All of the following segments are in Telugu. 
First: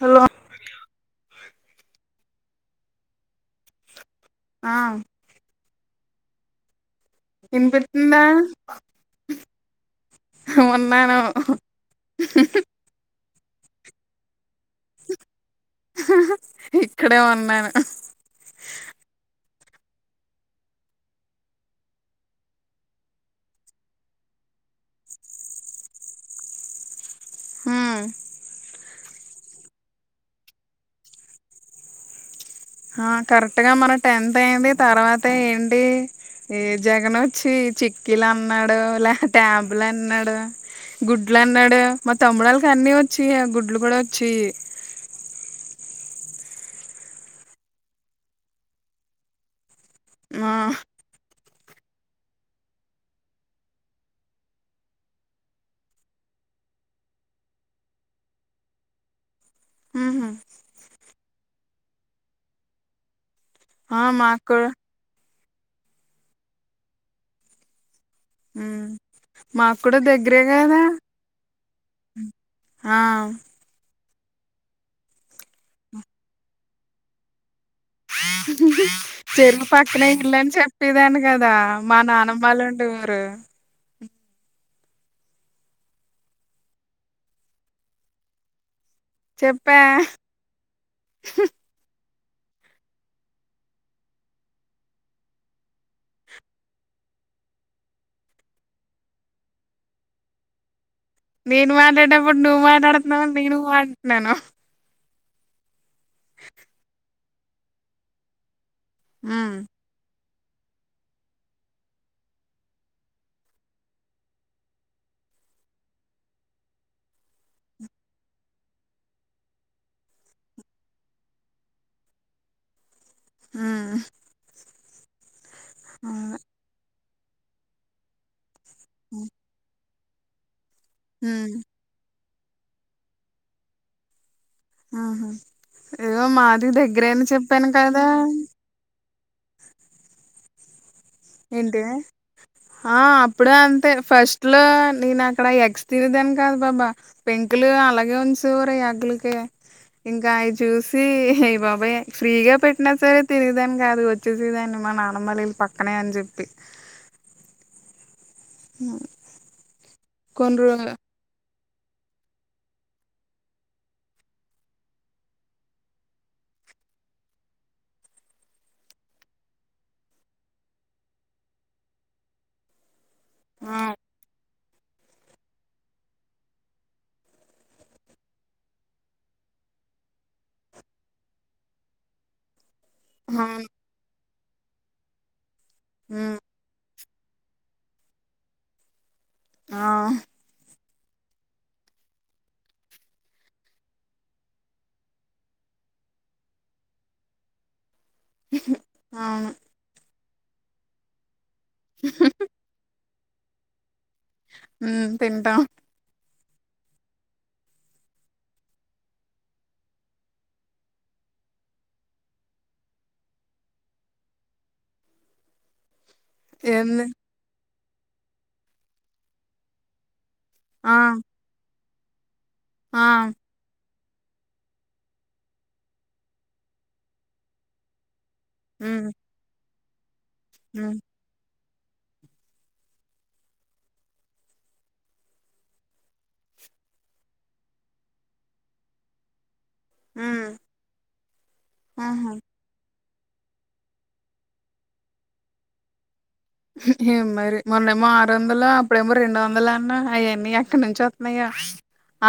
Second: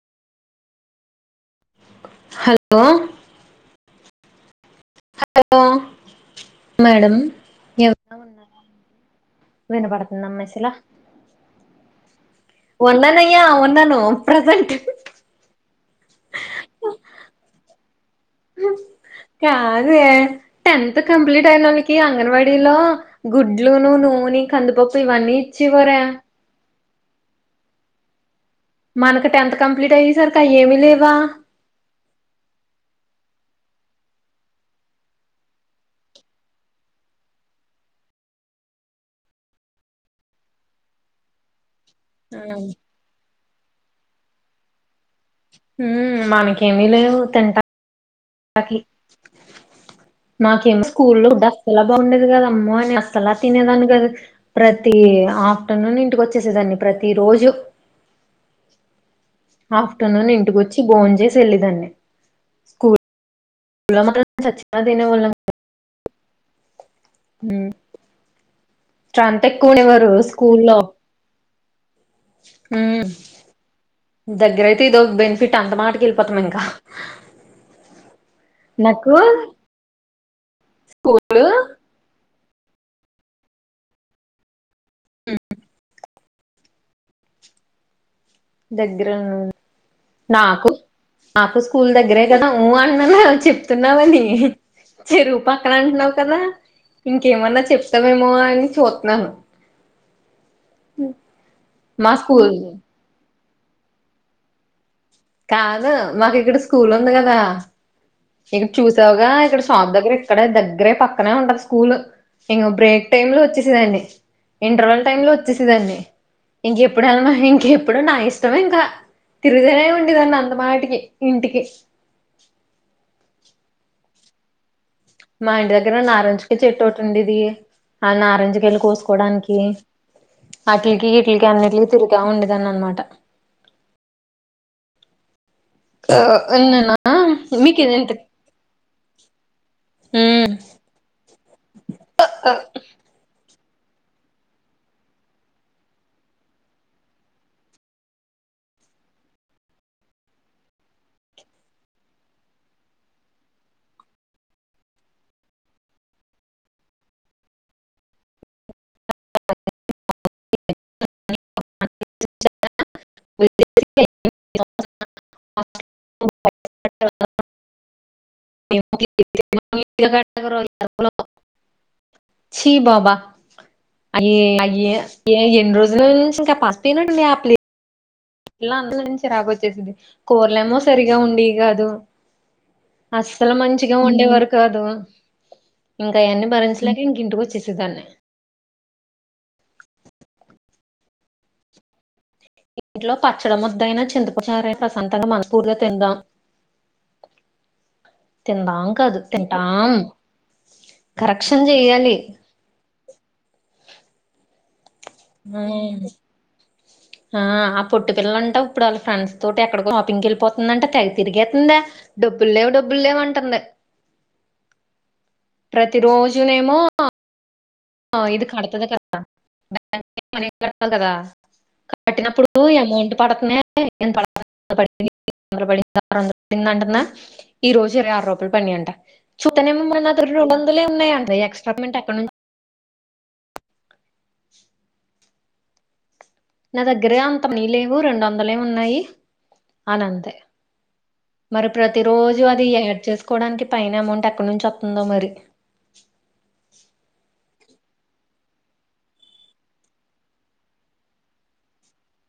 హలో హలో ఆ హలో మేడం ఇన్పితుందా వినబాడుతుంద్ నమే ఉన్నాను ఉన్నానయ్యా ఉన్నాను ప్రసెంట్ ఇక్కడే ఉన్నాను కాదే టెన్త్ కంప్లీట్ అయినోళ్ళకి అంగన్వాడీలో గుడ్లును నూనె కందిపప్పు ఇవన్నీ ఇచ్చివరే ఉహ్ మనకు టెన్త్ కంప్లీట్ ఆయే సరికి అయ్ ఏమి లేవా. ఆ కరెక్ట్ గా మన టెన్త్ అయింది తర్వాత ఏంటి ఏ జగన్ వచ్చి చిక్కిలు అన్నాడు లే ట్యాబ్ లు అన్నాడు. గుడ్లు అన్నాడు. మా తమ్ముడళ్కి అన్ని వచ్చి గుడ్లు కూడా వచ్చి ఉహ్మ్ మనకేమీ లేవు తింటా తకీ ఆ మాకేమో స్కూల్లో డిస్లాబా ఉండేది గదా ఆమో అని అస్తలా తినేదాని గాద్ ప్రతి ఆఫ్టర్నూన్ ఇంటికి వచ్చేసేదాన్ని ప్రతి రోజు ఉహు ఆఫ్టర్నూన్ ఇంటికోచ్చి బోన్ చేసి వెళ్ళేదాన్ని ఆ ప్లోమా మాకు కూడా చచ్చిన తినే వాళ్ళం కా ఉ ఉ మాకు కూడా ఉండేవారు దగ్గరే కదా హు ఆ దగ్గరైతే ఇదో బెనిఫిట్ అంత మాటకి వెళ్ళిపోతాం ఇంకా నాకు చెరువు పక్కనే ఇల్లని చెప్పేదాన్ని స్కూల్ కదా మా నానమ్మలు ఉండే ఊరు దగ్గరున్నా చెప్పా నాకు నాకుస్ స్కూల్ దగ్గరే కదా ఉ అన్నా చెప్తున్నావని చెరువు పక్కన అంటున్నావు కదా ఇంకేమన్నా చెప్తావేమో అని చూతున్నాను నేను మా మాట్లాడేప్పుడు స్కూల్ నువ్వు మాట్లాడుతున్నావు అని నేను ఉ అంటున్నాను కాదు మాకు ఇక్కడ స్కూల్ ఉంది కదా ఇక్కడ చూసావుగా హ్మ్ ఇక్కడ షాప్ దగ్గర ఇక్కడ దగ్గరే పక్కనే ఉంటాది స్కూలు ఇంకా బ్రేక్ టైమ్ లో వచ్చేసేదాన్ని ఇంటర్వాల్ టైమ్ లో వచ్చేసదాన్నీ ఇంకెప్పుడు వెళ్ళమా ఇంకెప్పుడు నా ఇష్టమే ఇంకా తిరుగుగానే ఉండేదన్ని అంతమాటికి ఇంటికి ఆ మా ఇంటి దగ్గర నారజికయ చెట్టు ఒకటి ఉండేది ఆ నారజికయలు కోసుకోవడానికి అటిల్కి వీటిల్కి హ్మ్ అన్నింటికి తిరిగ ఉండేదన్నీ అనమాట ఆహా ఏదో మాది నేనా దగ్గరని చెప్పాను మీకు కదా ఉ ఏంటి ఆ అప్పుడు అంతే ఫస్ట్ లో నేను అక్కడ ఎగ్స్ తీరదాని కాదు బాబా పెంకులు అలాగే ఉంది సువరాయకిలికి ఇంకా అయి చూసి అయి బాబోయి ఫ్రీగా పెట్టినా సరే తినేదాన్ని కాదు వెచ్చేసేదాన్ని మా నానమ్మలిల్లు పక్కనే అని చెప్పి హ్ కొన్రో [unintelligible] [unintelligible] లు చీ బాబా ఆ! అయ్యే అయ్యే ఏ ఎన్ని రోజ్ల్ ల్ నుంచి ఇంకా ప్రస్తినట్టుంద్ అప్లీ ఇలా అందరి నుంచి చిరాకు వచ్చేసిది కూరలేమో సరిగా ఉండేవి కాదు అసలు అవును. మంచిగా ఉండేవారు కాదు హ్మ్. ఇంకావన్నీ భరించ్ లేక ఇంక ఇంటికి వచ్చేసేదాన్ని ఆహ్ ఇంట్లో పచ్చడం హా ముద్దయినా చింతపచార్ అయిన ప్రశాంతంగా మనస్ఫూర్తిగా తిందాం తిందాం కాదు అవును. తింటాం కరక్షన్ చెయ్యాలి ఉహు తింటాం ఉహు ఆ ఆ పొట్టి పిల్లంట ఇప్పుడు వాళ్ళ ఫ్రెండ్స్ తో ఎక్కడో షాపింగ్కి వెళ్ళపోతుందంట తెగ తిరిగేతుందే డబ్బుల్ లేవ్ డబ్బుల్ లేవంటుంది ప్రతి రోజు ఎన్ ఆ ఇది కడతది కదా బాంక్ కి మనీ కట్టాలి ఆ! గదా కట్టినప్పుడూ ఆ ఎమౌంట్ పడతున్యా [unintelligible] [unintelligible] ఈ రోజు ఇరవైయార్ పడినయంట హ్మ్ చూత్తనెమో మళ్ళ అందుల రొండొందలే హ్మ్ ఉన్నాయంట ఎక్స్ట్రా పేమెంట్ ఎక్కడ్ను చు నా దగ్గరే అంత మనిలేవు రోండొందలే ఉన్నాయి ఆనంది హ్మ్ మరి ప్రతి ఆహా రోజు అది యాడ్ చేసుకోవడానికి పైనెమౌంట్ ఎక్కడ్నుంచొత్తందో మరి హు హెమ్మరి మొన్నేమో ఆరొందలు అప్పుడేమో రెండు వందలన్న అయన్నీ ఎక్కడ్నుంచొత్తునయో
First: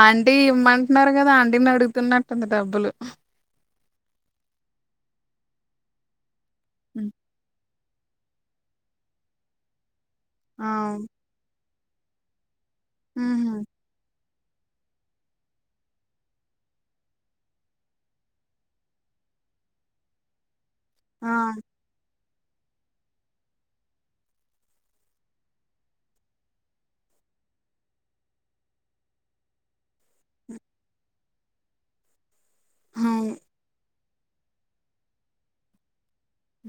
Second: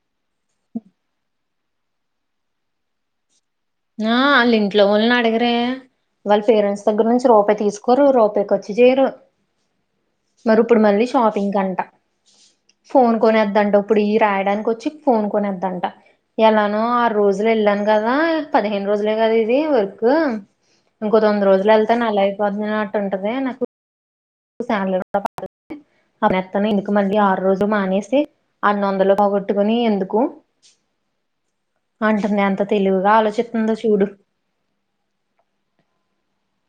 ఆంటీ ఇమ్మంట్న్నారు గదా ఆంటీనడుగుతున్నట్టుంది డబ్బులు ఆ ఆళ్లింట్లో వాళ్ళని అడిగరే వాళ్ళ పేరెంట్స్ దగ్గర్ హ్మ్. నుంచి రూపాయి తీసు కోరు రూపాయి ఖర్చు జేయరు ఆ మరిప్పుడు మళ్ళీ షాపింగ్కంట ఫోన్ హుహు కొనేద్దంట ఇప్పుడియ్యి రాయడానికొచ్చి ఫోన్ కొనేద్దంట ఎలానో ఆరు రోజులు వెళ్ళాంగదా పదిహేను రోజులే గదిదీ వర్కూ ఇంకో ఆ తొమ్మిది రోజులెళ్తె నెలైపో తంటదీ అన్నా [unintelligible] మానేత్తను ఎందుకు మళ్ళీ ఆరు రోజులు మానేసి అన్నొందలు పోగొట్టుకుని ఎందుకు అంటుంది అ త తెలివిగా అవును ఆలోచిత్తుందో చూడు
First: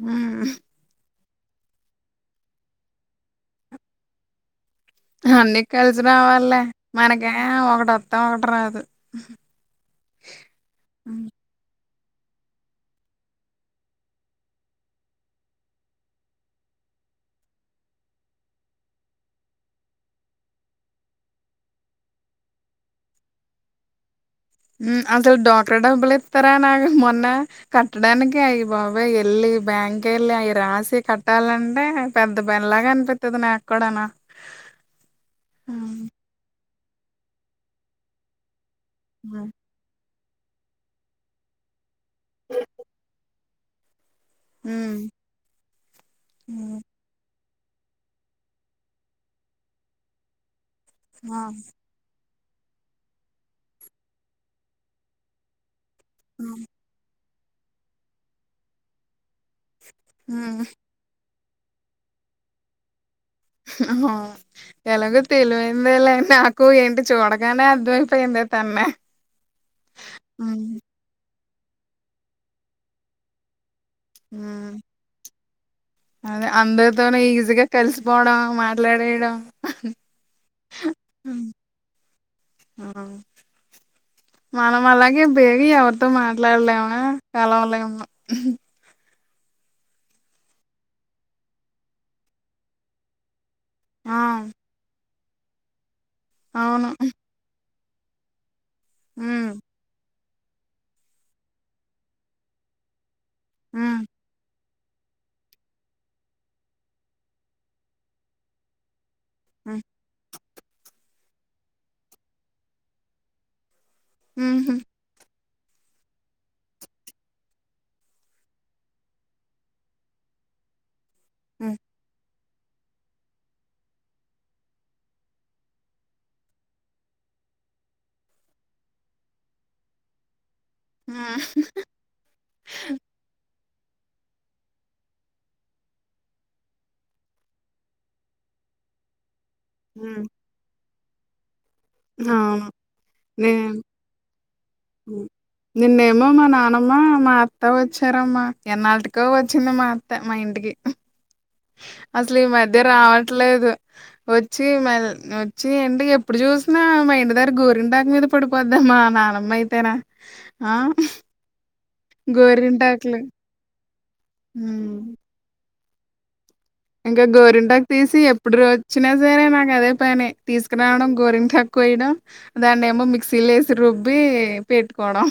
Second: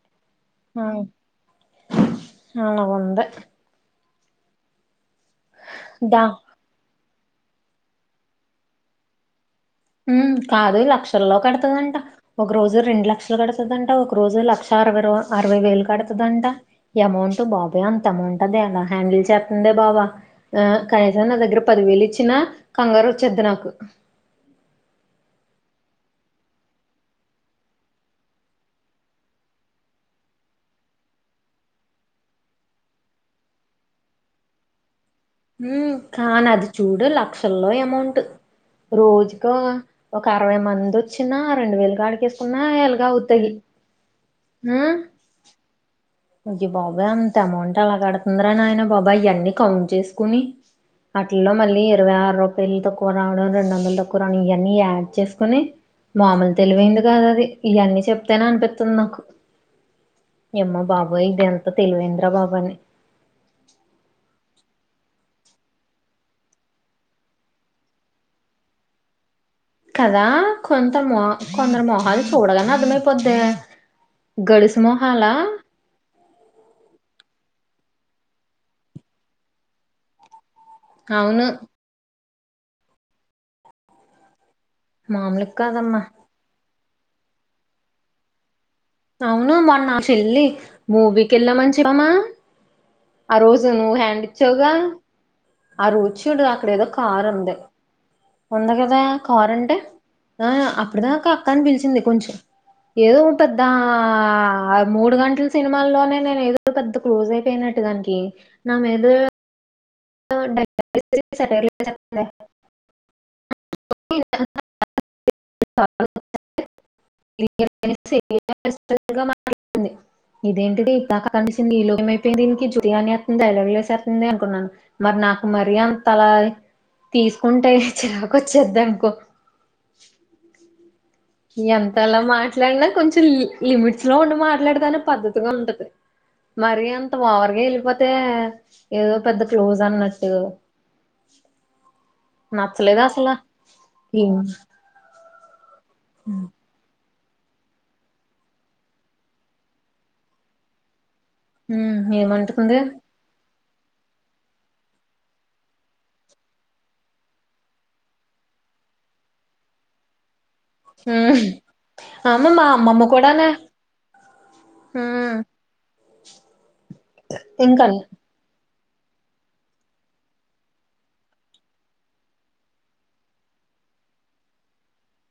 ఆ ఆ ఆనగుంది హన్నీ కలిసి దా రావాల్లే మనకేమో ఒకటోత్తా ఒకటి రాదు ఊ కాదు హ్మ్ లక్షల్లో కడతుదంట ఒక రోజు రెండు లక్షలు కడతదంట ఒక రోజు లక్ష అరవై రో అరవై వేలు కడతదంట ఎమౌంట్ బాబోయ్ అంత ఎమౌంటది ఎలా హ్యాండిల్ చేత్తుందే బాబ ఆ కనీసం నా దగ్గర పదివేలిచ్చినా కంగారొచ్చేద్ది నాకు ఉ అసలు డోక్రా డబ్బులిత్తరా నాకు మొన్నా కట్టడానికి అయి బాబోయ్ ఎళ్ళి బ్యాంకెళ్ళి అవి రాసి కట్టాలంటే పెద్ద పనిలాగా అనిపిత్తది నాక్కుడానూ ఉ కానది చూడు లక్షల్లో ఎమౌంట్ హ్మ్. రోజుకో ఒకరవై మందొచ్చినా రెండు వేలు కాడికేసుకున్నా ఎలగవుతది హ అయ్య బాబోయ్ అంతెమౌంట్ ఎలా కడతుందరా నాయన బాబాయ్ అయన్నీ కౌంట్ చేసుకుని ఆ అటిల్లో మళ్ళీ ఇరవై ఆరు రూపాయలు తక్కువ రావడం రెండోదలు తక్కువ రావడం ఇవన్నీ యాడ్ చేసుకుని మామూలు హ్మ్ తెలివైంది గాదది ఇయన్నీ చెప్తేననిపిత్తుంది నాకు ఎమ్మో బో ఇదెంత తెలివైంద్రబాబని హ్ హవు ఎలగు తెలివైందే లే నాకు ఏంటి చూడగానే అర్థమైయిపోయింది తన్ని కదా కొంతమో కొందరు మొహాలు చూడాగానే అర్థమైపోద్దీ హ్మ్ గడుసుమొహాల అదే అందరితోను ఈజీగ కలిసిపోవడం మాట్లాడేయడం అవును ఉమ్, ఆ మనం అలాగే మామూలుగా బేగి కాదమ్మా ఎవరితో మాట్ వెల వెళ్ళవ కాలం ఉళవ ఉనం అవును మన్ చెల్లి మూవీకి వెళ్ళామని చెప్పమా ఆ రోజు నువ్వు ఆ హ్యాండ్ ఇచ్చావుగా ఆ రోజు చూడు అక్కడ ఏదో అవును కార్ ఉంది ఉంది కదా హ్మ్ కార్ అంటే ఆ అప్పుడుదాక అక్క అని పిలిచింది కొంచెం ఏదో పెద్ద హ్మ్ మా ఆ మూడు గంటలు సినిమాల్లోనే నేను ఏదో పెద్ద క్లోజ్ అయిపోయినట్టు దానికి నా మీద ఆ ఓ డైలాగ్స్ వేసి సెటిర్ లు వేసేస్తుంది ఉహు [unintelligible] [unintelligible] ఇదేంటటి ఇది కండిషన్ హ్మ్ ఈ లోమ అయింది దీనికి జు అని అంది డైలాగు వేస్తుంది అనుకున్నాను మరి నాకు మరి అంత అలా తీసుకుంటే చిరాకు వచ్చేదీ అనుకో ఎంత అలా మాట్లాడినా కొంచెం లిమిట్స్ లో ఉండి మాట్లాడేదా అనే పద్ధతిగా ఉంటది మరి అంత వర్గా వెళ్ళిపోతే ఏదో పెద్ద క్లోజ్ హ్మ్ అన్నట్టు అవును నచ్చలేదా అసలా నేను ఏం నిన్నేమో మా నానమ్మ మా అత్త వచ్చారమ్మా ఎన్నాటికో వచ్చింది మా అత్త మా ఇంటికి అసలు ఈ ఏమంటుంది మధ్య రావట్లేదు వచ్చి మ వచ్చి అంటి ఎప్పుడు చూసినా మా ఇంటి దగ్గర గోరింటక మీద పొడిపోదే మా నానమ్మ అయితేనా ఆ హ్మ్ అమ మా అమ్మమ్మ గోరింటాకులు కూడాన హ్మ్ ఇంగ గోరింటాక్ ఇంకా తీసి ఎప్పుడురో చిన సరే నాకు అదే పనే తీసుకురావడం గోరింటాక్ కోయడం దన్నేమో మిక్సీలో ఏసీ రుబ్బి పెట్టుకోవడం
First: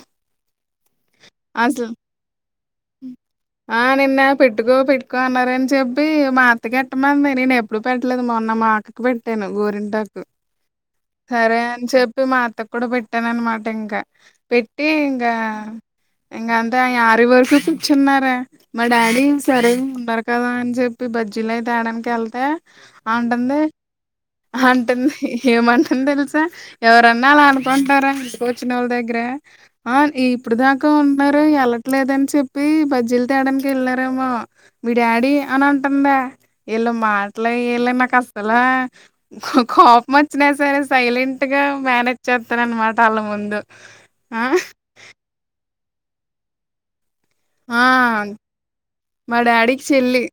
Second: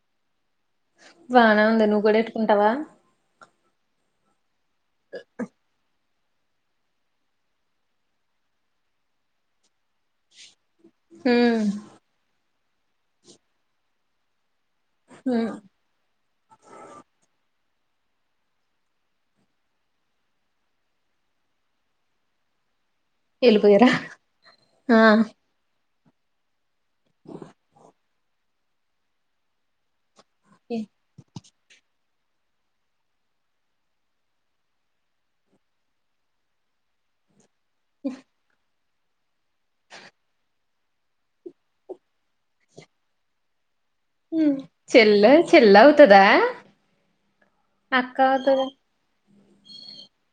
బానే ఉంది నువ్వు అసలు గుడా ఎట్టుకుంటవ ఆ నిన్న పెట్టుకో పెట్టుకో అన్నారని చెప్ పి మా అత్త కెట్టమంది నేను ఎప్పుడు పెట్టలేదు మొన్న మా అక్కకు పెట్టాను గోరింటాకు సరే ఉమ్ అని చెప్పి మా అత్త కూడా పెట్టాను అనుమాట ఇంకా పెట్ హ్మ్ ఇంగంతే ఆరివరకు కూర్చున్నారే మా డాడీ సరే ఉండరు కదా అని చెప్పి బజ్జీల అయి తేడానికెళ్తే అంటది వెళ్ళిపోయారా ఆ అంటది ఏమంటంది తెలుసా ఎవరన్నాల అనుకుంటారా ఇంటికి వాళ్ళ దగ్గర అ ఇప్పుడు దాకా ఉన్నారు ఎలాట్లేదని చెప్ పి బజ్జీలు తడానికి వెళ్లారేమో మీ డాడీ అని అంటదే ఎళ్ళ మా ఇల ఇల నాక్ అసల్ కోపం వచ్చినా సరే సైలెంట్ గా మేనేజ్ చెత్తననుమాట ఆళ్ళ ముందు ఆ హ్మ్ చెల్ల చెల్ల అవుతదా అక్క ఆ అవుతదా మా డాడీకి చెల్లి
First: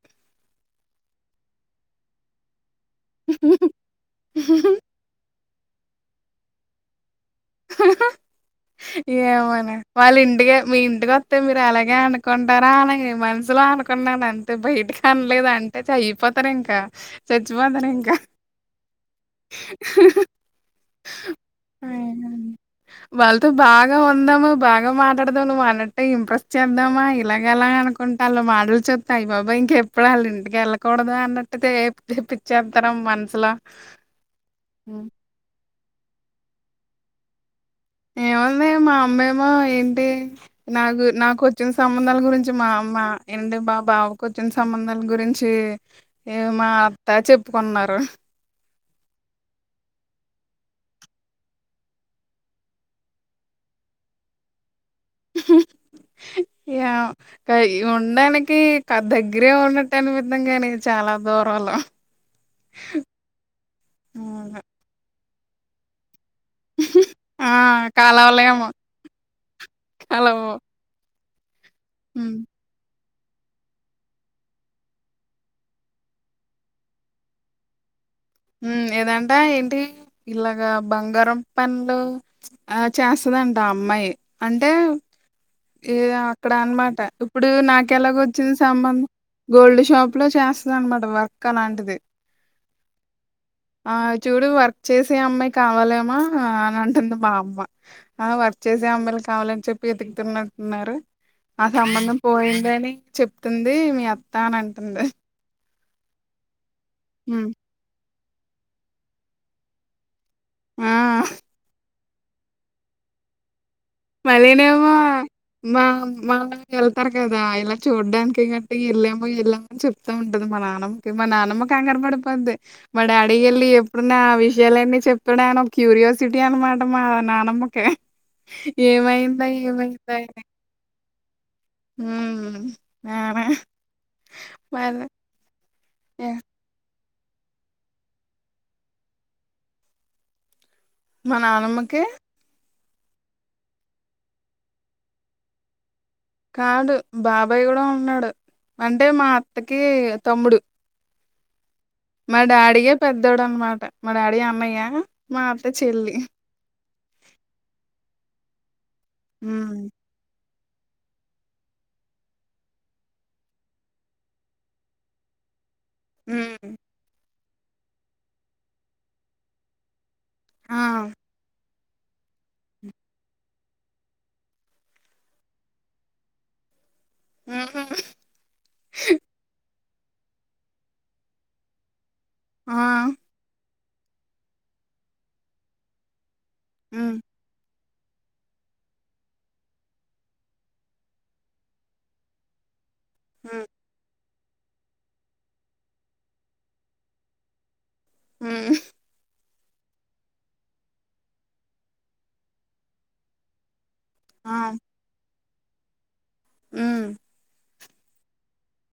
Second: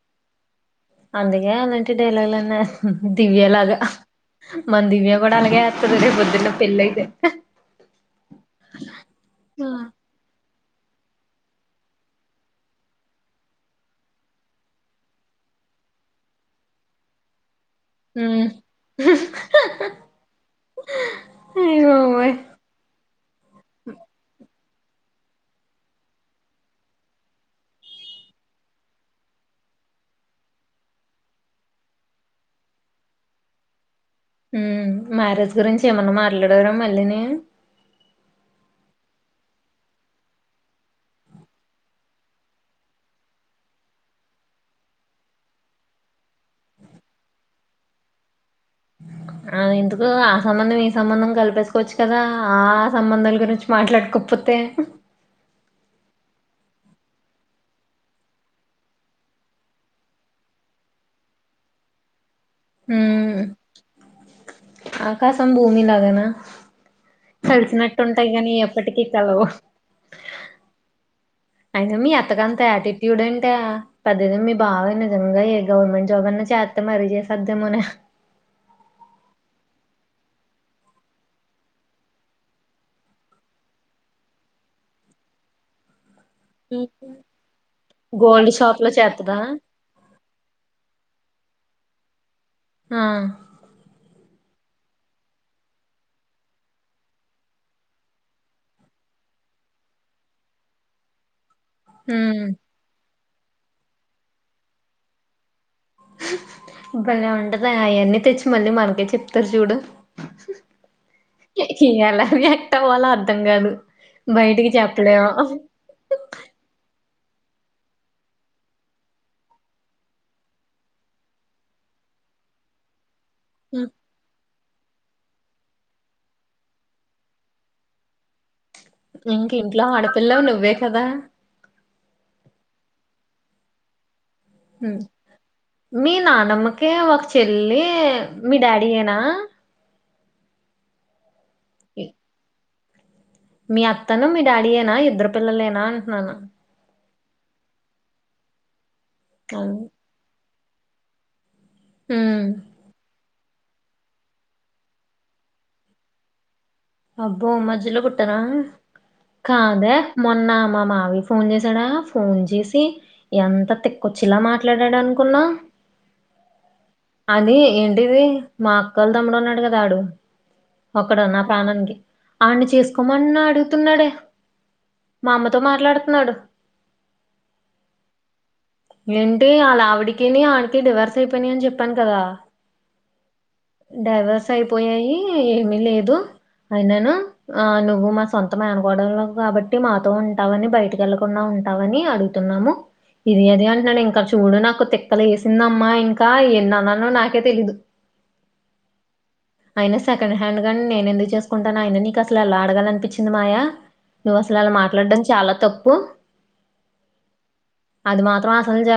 అందుకే అలాంటి డైలాగ్లు అన్ని దివ్య లాగా మన దివ్య కూడ అలాగే ఇతది రేపుపోదున్నే పెళ్ళయితే హ ఏమోనే వాళ్ళ ఇంటిక మీ ఇంటికోతే మీరు అలాగే అనుకుంటారా అనగే మనుసులో అను కున్నాను అంతే బయ్టకనలేదు అంటే చైపోతారు ఇంకా చచ్చిపోతారు ఇంకా హ్మ్ హ హు అయ్యో వాళ్ళతో బాగా ఉందాము బాగా మాట్లాడదాం నువ్వు అన్నట్టే ఇంప్రెస్ చేద్దామ ఇలాగ అలా అనుకో కొంట వాళ్ళు మాటలు చెప్పి అయ్బాబోయ్ ఇంకెప్పుడు వాళ్ళ ఇంటికి వెళ్ళకూడదు అన్నట్టుతే తెప్పిచేతారం మనస్లో హ్మ్ మ్యారేజ్ గురించి ఏమన్నా మాట్లాడారా మళ్ళీ ని ఏముంది మా అమ్మేమో ఏంటి నాగు నాకొచ్చిన సంబంధాల గురించి మా అమ్మ అంటే మా బావకొచ్చిన సంబంధాల గురించి ఏ మా అత్తా చెప్పుకున్నారు అ ఎందుకు ఆ సంబంధం ఈ సంబంధం కలిపేసుకోవచ్చు కదా ఆ సంబంధాల గురించి మాట్లాడుకోపోతే ఏమో కా ఉండానికి దగ్గరే ఉన్నట్టని అనిపితం గని చాలా దూరలూ హ్మ్ అవును. ఆకాసం భూమిలాగన ఆ కల్సినట్టు ఉంటాయి గాని ఎప్పటికీ కలవు అలవు అయినా మీ అత్తకంత యటి టుడే ఎంటే పెద్దదో మీ బావ నిజంగా ఏ గవర్నమెంట్ జాబ్ అన్నా చేస్తే మరీ చేసేద్దమనే హ్మ్ ఏదంటా ఏంటి ఇలాగా బంగారం పండ్లు అ చేస్తదంట ఆ అమ్మాయి అంటే ఏ అక్కడ ఉమ్ అన్మాట ఇప్పుడు నాకెలాగా గోల్డ్ వచ్చింది షాప్ లో సంబంధం చేత్తదా గోల్డ్ షాప్ ఇప్పులో చేస్తది అన్మాట వర్క్ అలాంటిది అ ఆ చూడు వర్క్ చేసే అమ్మాయి కావాలేమా అని అంటుంది మా అమ్మ ఆ వర్క్ చేసే అమ్మాయిలు కావాలని చెప్పి ఎత్కుతున్నట్ ఉన్నారు ఆ సంబంధం ఉమ్. పోయింది అని చెప్తుంది మీ అత్తా అని అంటంది భలే ఉంటదె అవన్నీ తెచ్చి మళ్ళీ మనకే చెప్తారు చూడు ఆ ఇ ఎలా రియాక్ట్ అవ్వాలో అర్థం కాదు బయటికి మళ్ళీనేమో చెప్పలేము మా మా వెళ్తారు కదా ఇలా చూడ్డానికి గట్టి వెళ్ళామో వెళ్ళామని చెప్తా ఉంటది మా నాన్న మా నాన్నమ్మ కంగారు పడిపోద్ది మ డా రియల్లీ ఉమ్, ఎప్పుడు నా ఆ విషయాలన్నీ చెప్పడాను ఒక క్యూరియాసిటీ అనమాట మా నానమ్మకే ఏమైందా ఇంక ఇంట్లో ఏమైందాని ఆడపిల్లవు నువ్వే కదా హ్మ్ నాన్న మర్ ఉమ్. మీ నానమ్మకే ఒక చెల్లి మీ డాడీయేనా మా నానమ్మకి మీ అత్తను మీ డాడీయనా ఇద్దరు పిల్లలేనా అంట్నాను కాదు బాబాయ్ కూడా ఉన్నాడు అంటే మా అవును. అత్తకి తమ్ముడు మా ఉమ్. డాడీయే పెద్దోడు అనమాట మా డాడీ అన్నయ్య మా అత్త చెల్లి అబ్బో మ్జలో పుట్టారా హ్మ్ కాదే మొన్న మా మావయ్య ఫోన్ చేసాడా ఫోన్ చేసి ఎంత తిక్కొచ్చిలా మాట్లాడాడు అనుకున్నా ఉ అది ఏంటిది మా అక్కకోలా తమ్ముడు ఉన్నాడు కదాడు ఆ ఒకడు నా నానికి ఆన్ని చేసుకోమని అడుగుతున్నాడే మా అమ్మతో మాట్లాడుతున్నాడు ఉ ఏంటిే అలా ఆవిడికినే ఆనకి డివర్స్ అయిపోయినా అని చెప్పాను కదా ఆ డైవర్స్ అయిపోయాయి ఏమిీ లేదు అయినాను ఉమ్ ఆ నువ్వు మా సొంతం మేనకోడలాం కాబట్టి మాతో ఉంటావని బయటకి వెళ్ళలకుండా ఉంటావని అడుగు తున్నాము ఇది అది ఉమ్ అంటున్నాను ఇంకా చూడు నాకు తిక్కలు లేసిందమ్మా ఇంకా ఎన్న అన్నానో నాకే తెలీదు ఉ ఆయన సెకండ్ హ్యాండ్ గానీ నేను ఎందుకు చేసుకుంటాను ఆయన నీకు అసలు ఎలా ఆడగాల అనిపించింది మాయా నువ్వు అసలు ఆ అలా మాట్లాడడం చాలా తప్పు ఉ అది మాత్రం ఆసలు జర్